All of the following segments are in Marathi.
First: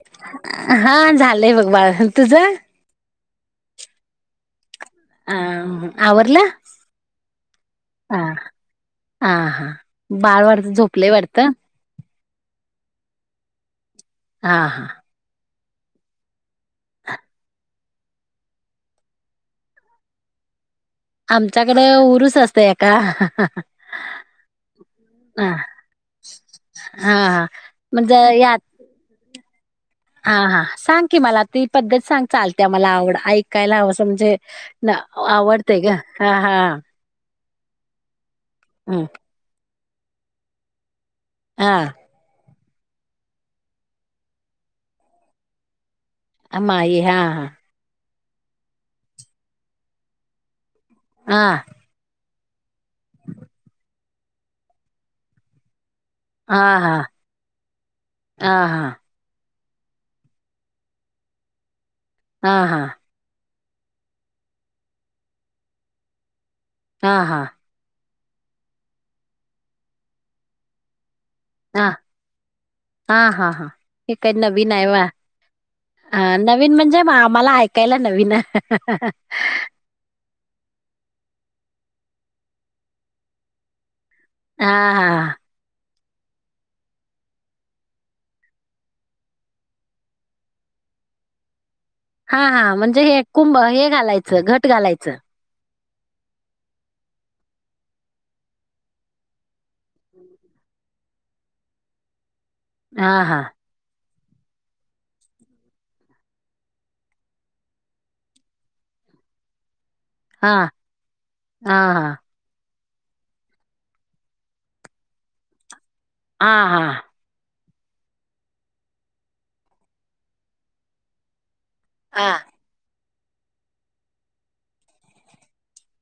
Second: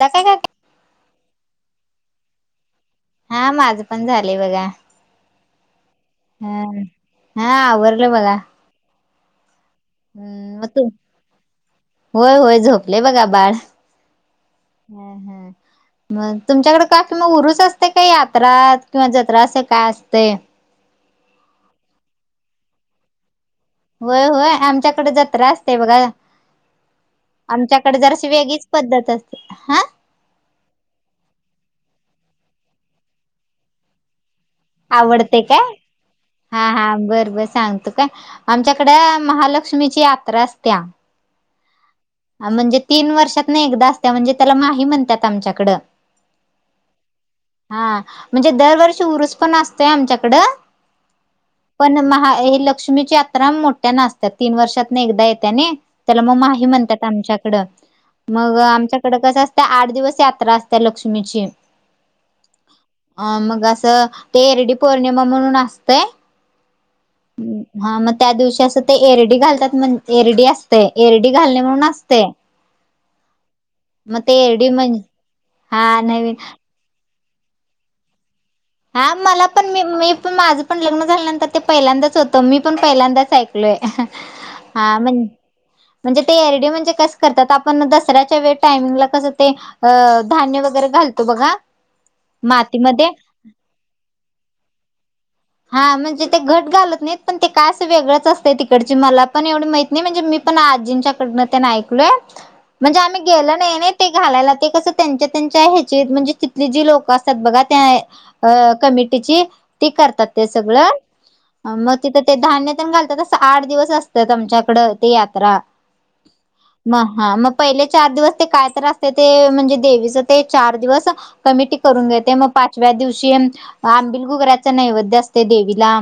ला काय का हा झालंय बघ बाळ तुझं. हा माझं पण झालंय बघा. अ [unintelligible] हम हा आवरलं हा बघा. हा हा बाळ हम्म मग वाढत तू झोपलय वाटतं. होय होय झोपलय बघा बाळ हा हा ह ह मग तुमच्याकडे काकी मग उरुस असतय काय यात्रा किंवा जत्रा असं काय असतय? आमच्याकडें उरूस असतय का? होय होय आमच्याकडे जत्रा हा असतय बघा. हा आमच्याकडे म्हणजे जराशी यात वेगळीच पद्धत असते हा. हा हा सांग की मला ती पद्धत सांग चालत्या मला आवड ऐकायला हंवस म्हणजे आवडतय काय हा हा बर बर. सांगतो काय आमच्याकड हम्म महालक्ष्मीची यात्रा असत्या. हा म्हणजे तीन वर्षात न एकदा असत्या म्हणजे त्याला माही म्हणत्यात आमच्याकडं. आमाही हा हा म्हणजे दरवर्षी ऊरुस पण असतोय आमच्याकडं हा पण महा लक्ष्मीची यात्रा मोठ्यान असत्यात तीन वर्षातन एकदा येत्यात त्याला मग हा माही हा म्हणतात. आमच्याकड हा मग हा आमच्याकडं कस असतं आट दिवस यात्रा असत्या लक्ष्मीची हा हा अं मग असं ते एरडी पौर्णिमा म्हणून असतय. हा हा हा मग त्या दिवशी असं ते एरडी घालतात म्हण एरडी असते एरडी घालणे म्हणून हा अस हा हा हा हे मग ते काही एरडी नवीन आहे म्हण वा ह नवीन म्हणजे म्ह आम्हाला ऐकायला नवीन हा मला पण मी मी पण माझं पण लग्न झाल्यानंतर ते पहिल्यांदाच होतं मी पण पहिल्यांदाच ऐकलोय. हा हा हा म्हणजे ते एरडी म्हणजे कस करतात आपण दसऱ्याच्या वेळ टायमिंगला कसं ते धान्य वगैरे घाल घालतो बघा. हा हा म्हणजे मातीमध्ये हे कुंभ हे घालायचं घट घालायचं. हा म्हणजे ते घट घालत नाहीत पण ते काय अस वेगळंच असतय तिकडची मला पण एवढी माहित नाही म्हणजे मी पण आजींच्याकडन ते ऐकलोय म्हणजे आम्ही हां, हां. गेलो नाही नाही ते घालायला ते कस त्यांच्या त्यांच्या ह्याचे म्हणजे तिथले जे लोक असतात बघा त्या अ कमिटीची ती करतात ते हां, सगळं हां, मग तिथं ते धान्य घालतात आठ दिवस असत आमच्याकड ते यात्रा म हां. ह मग पहिले चार दिवस ते काय तर असते ते म्हणजे देवीच ते चार दिवस कमिटी करून घेते मग हां, पाचव्या शेण आंबिल गुगराच नैवेद्य असते देवीला.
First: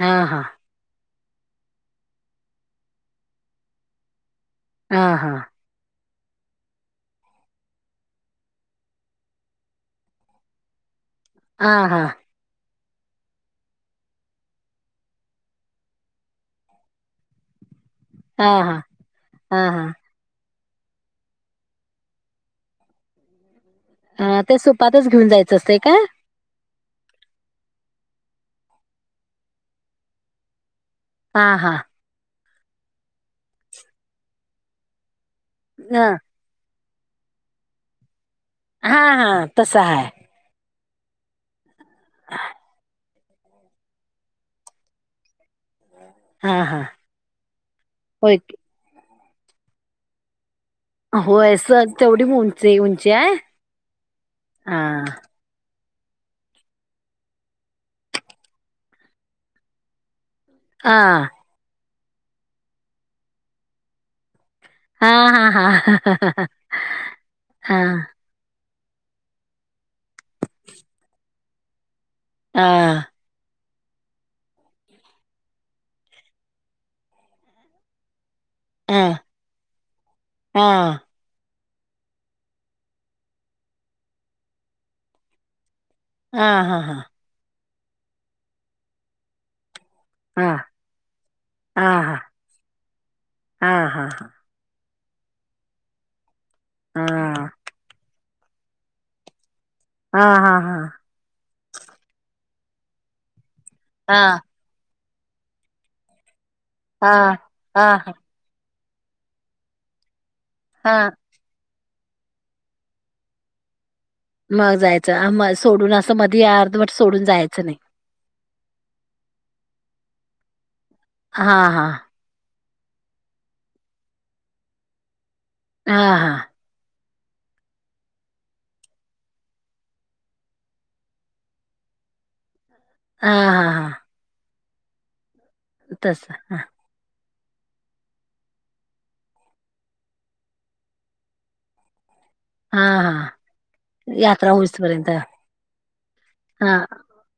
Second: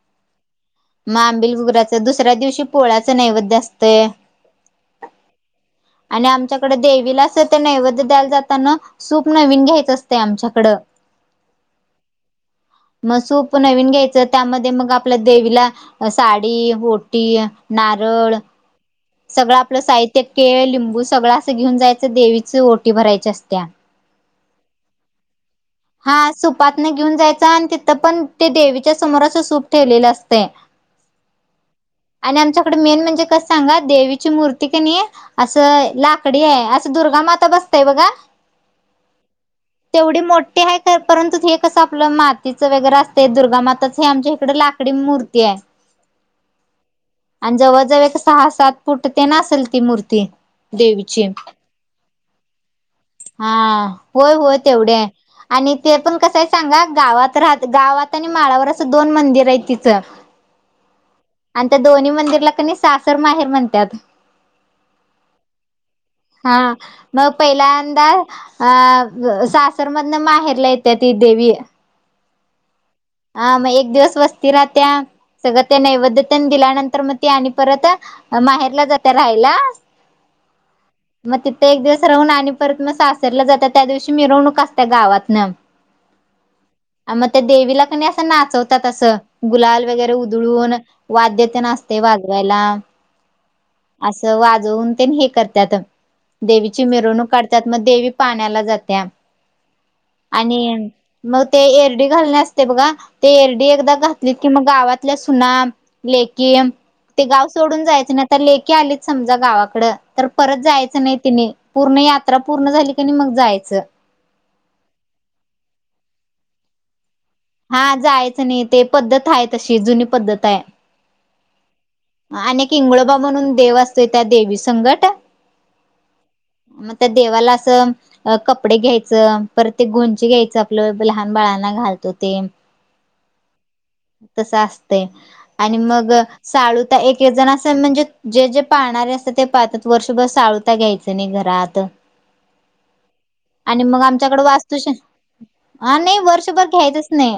हा हा मांबिल बुगराच दुसऱ्या दिवशी पोळ्याचं नैवद्य असतंय. ह हा आणि आमच्याकडें देवीला असं ते नैवेद्य द्यायला जाताना सूप नवीन घ्यायचं असत आमच्याकडं. हा हा मग सूप नवीन घ्यायचं त्यामध्ये मग आपल्या देवीला साडी ओटी नारळ हां, हां. सगळं हां, आपलं हां. साहित्य केळ लिंबू सगळं असं घेऊन जायचं देवीच ओटी भरायच्या असत्या. हा ते सुपातच घेऊन जायचं असतं का पातन घेऊन जायच आणि तिथं पण ते देवीच्या समोराचं सूप ठेवलेलं असते हा हा आणि आमच्याकडे मेन म्हणजे कस सांगा देवीची मूर्ती क नाही असं हं. लाकडी आहे दुर्गा माता बसतेय बघा हा हा तस हा तेवढी मोठी आहे परंतु ते कसं आपलं मातीचं वगैरे असत दुर्गामाताच हे आमच्या इकडे लाकडी मूर्ती आहे हां, हां. आणि जवळजवळ एक होय सहा की. सात फुट ते नासेल ती मूर्ती देवीचे होय सर तेवढी उंची उंची आहे? हा होय होय तेवढे हां. आणि ते पण कसं आहे सांगा गावात राह गावात आणि माळावर असं दोन मंदिर आहे तिथं आा दोन्ही मंदिरला क सासर माहेर म्हणतात हां, हां, हां. हा मग पहिल्यांदा हां. अ सासरमधन माहेरला येते ती देवी हा ह मग एक दिवस वस्ती राह त्या सगळ्या त्या नैवद्यतेने दिल्यानंतर मग ते आणि परत माहेरला जाते हां. राहायला हां. मग ति एक दिवस राहून आणि परत मग सासरला जातात त्या दिवशी मिरवणूक असत गावातन हा हा हा मग त्या देवीला कणी असं नाचवतात असं गुलाल वगैरे हा उधळून वाद्य ते हा नासते वाजवायला हा हा हा असं वाजवून हे करतात देवीची हा हा मिरवणूक काढतात मग देवी पाण्याला जात्या हा हा आणि मग ते एरडी घालणे असते बघा ते एरडी एकदा हा घातली की मग गावातल्या सुना ले कि हा ते गाव सोडून हा हा जायचं ना आता लेकीी आलीच समजा गावाकडं तर परत जायचं हा नाही तिने पूर्ण यात्रा पूर्ण झाली क नाही मग जायचं मग जायचं म सोडून अस मध्ये अर्ध वट हा जायचं नाही ते पद्धत आहे तशी जुनी पद्धत आहे हा हा किंगोबा म्हणून देव असतोय त्या देवी संघट हा हा मग त्या देवाला असं कपडे घ्यायचं परत ते गुंची घ्यायचं आपलं लहान बाळांना घालतो तीन हा हा हा आणि मग तस हा साळूता एक ते जण अस, म्हणजे जे जे पाहणारे असतात ते पाहतात. वर्षभर साळूता घ्यायचं नाही घर आता. हा हा. आणि मग आमच्याकड यात्रा वास्तु, होईसपर्यंत हा हा नाही वर्षभर हा घ्यायचच नाही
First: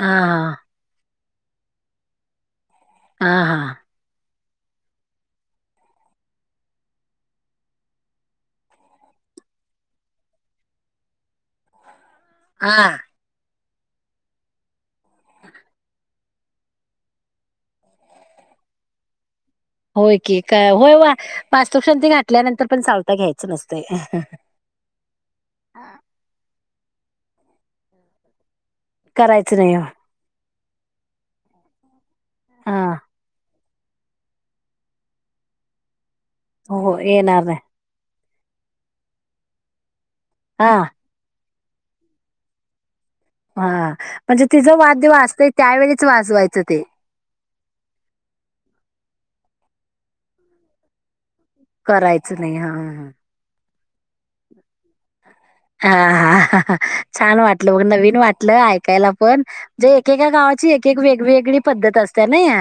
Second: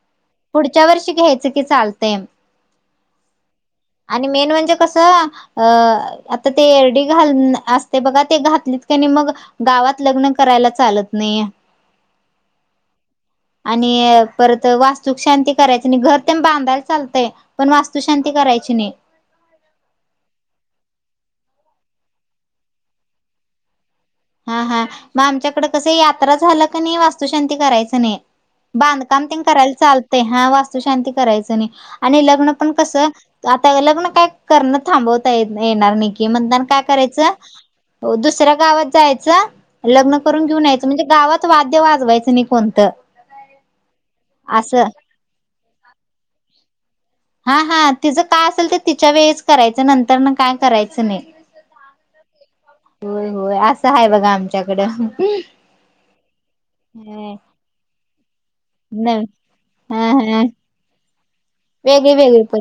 हा पुढच्या वर्षी घ्यायचं की चालते. हा हा आणि मेन म्हणजे कस, आता ते एरडी घाल असते बघा ते घात मग गावात लग्न करायला चालत नाही. हा आणि परत वास्तू शांती करायचं नाही. घर ते बांधायला चालतंय पण वास्तू शांती कराय करायची नाही. होय की का होय होय वा पास्तुक्षांती घाठल्यानंतर पण चालता घ्यायचं नसत. हा हा मग आमच्याकडे कस यात्रा झालं क नाही, वास्तुशांती करायचं नाही. बांधकाम ते करायचं करायला नाही चालतंय हा वास्तु शांती करायचं नाही. आणि लग्न पण हा कसं लग्न काय करण थांबवता येणार नाही की म्हना काय हो करायचं येणार नाही दुस दुसऱ्या गावात जायचं लग्न करून घेऊन हा यायचं. म्हणजे गावात वाद्य वाजवायचं नाही कोणतं. हा म्हणजे तिजा असं वाद्य वाचतय त्यावेळीच वाजवायचं ते. हा हा तिचं काय असेल तर तिच्या वेळीच करायचं, नंतर ना काय करायचं नाही. करायचं नाही हा हा होय होय असं आहे बघा आमच्याकडं. हा. हा हा ह छान वाटलं बघ नवीन वाटलं ऐ कायला न पण एकेका गावाची एक-एक वेगवेग वेगळे-वेगळे पण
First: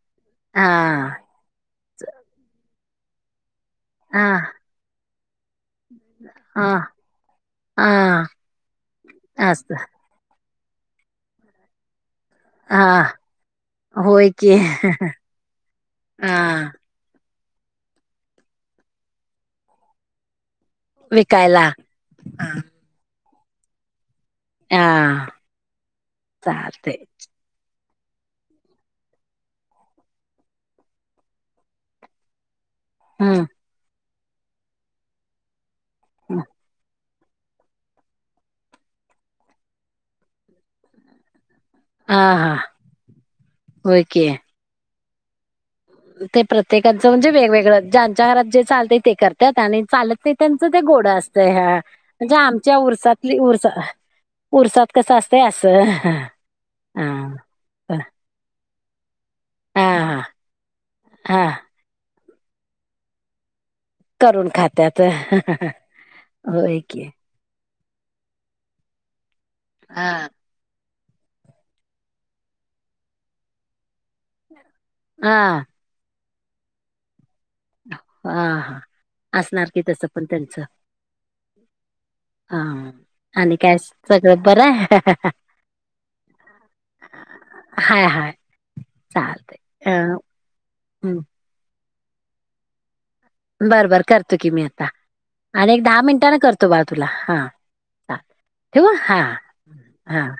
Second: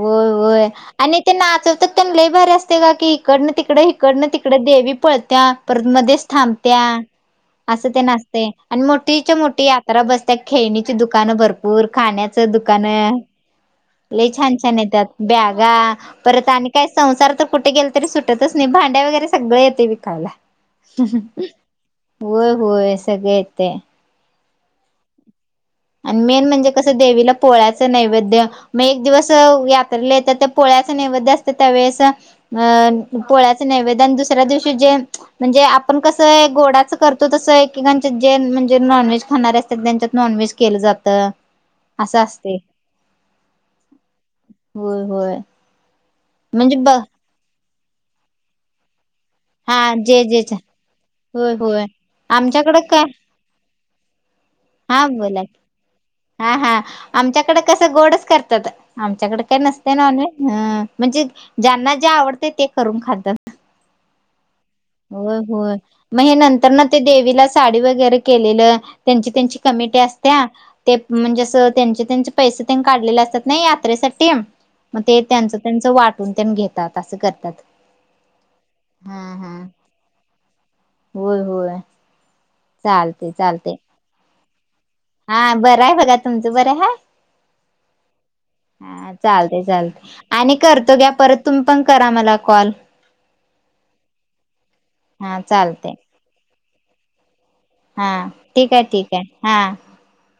होय हा होय आणि ते नाचवतात तेन लई भारी अस ते का की इकडनं तिकडं, इकडनं हा तिकडं देवी पळत्या परत मध्येच हा थांबत्या. असं ते हा नाचते आणि मोठीच्या मोठी असत यात्रा बसते खेळणीची दुकानं भरपूर खाण्याचं हा दुकानं होय लई की छान-छान येतात, बॅगा हा परत आणि काय संसार तर कुठे गेलं तरी सुटतच नाही भांड्या वगरे सगळे येते विकायला. विकायला होय-होय सगळे येते. आ आणि मेन म्हणजे कसं देवीला पोळ्या चा नैवेद्य म एक दिवस यात्रेला येतात तर पोळ्याच नैवेद असते त्यावेेळेस अ हम्म पोळ्याचा नैवेद्यन दुसऱ्या दिवशी जे म्हणजे आपण कसं आहे गोडाचा करतो तसं पूर्ण एकेकांचा जे म्हणजे नॉनव्हेज खाणारे असतात, त्यांच्यात नॉनव्हेज केलं जातं. असं हा हा असते होय की. होय होय. ते म्हणजे ब प्रत्येकाचा म्हणजे वेगवेगळं ज्यांच्या घरात जे चालत ते कर त्यात हा आणि जे चालत ते जे त्यांचा ते गोडा असतय होय हा होय म्हणजे आमच्या आमच्याकडे काय उरसातली उरर्सा हा बोला, हा हा हा आमच्याकडे कसं गोडच करतात. च्याकडे काही नसते हा नॉनव्हेज, हां म्हणजे हा ज्यांना जे आवडते ते करून खातात. करून खात होय होय मग हे नंतर ना ते की देवीला साडी वगैरे केलेलं त्यांची त्यांची कमटी हा असत्या ते म्हणजे असं त्यांचे त्यांचे पैसे तेन काढलेले असतात ना यात्रेसाठी म ते हा त्यांचा त्यांचा वाटून तेन घेतात असं कर आ हा असणार की तसं पण त्यांचा होय होय. हा आणि काय सगळं बरं आहे? हां बरं आहे बघा तुमचं बरं हाय? हाय हाय हा चालतंय अ, चालते-चालते आणि करतो बया हं. परत तुम्ही पण करा मला कॉल बरं बर करतो की मी आता हा आणि एक चालते दहा मिनटांने करतो, बा तुला हा. हा ठीक आहे ठेवू ठीक हा आहे हा.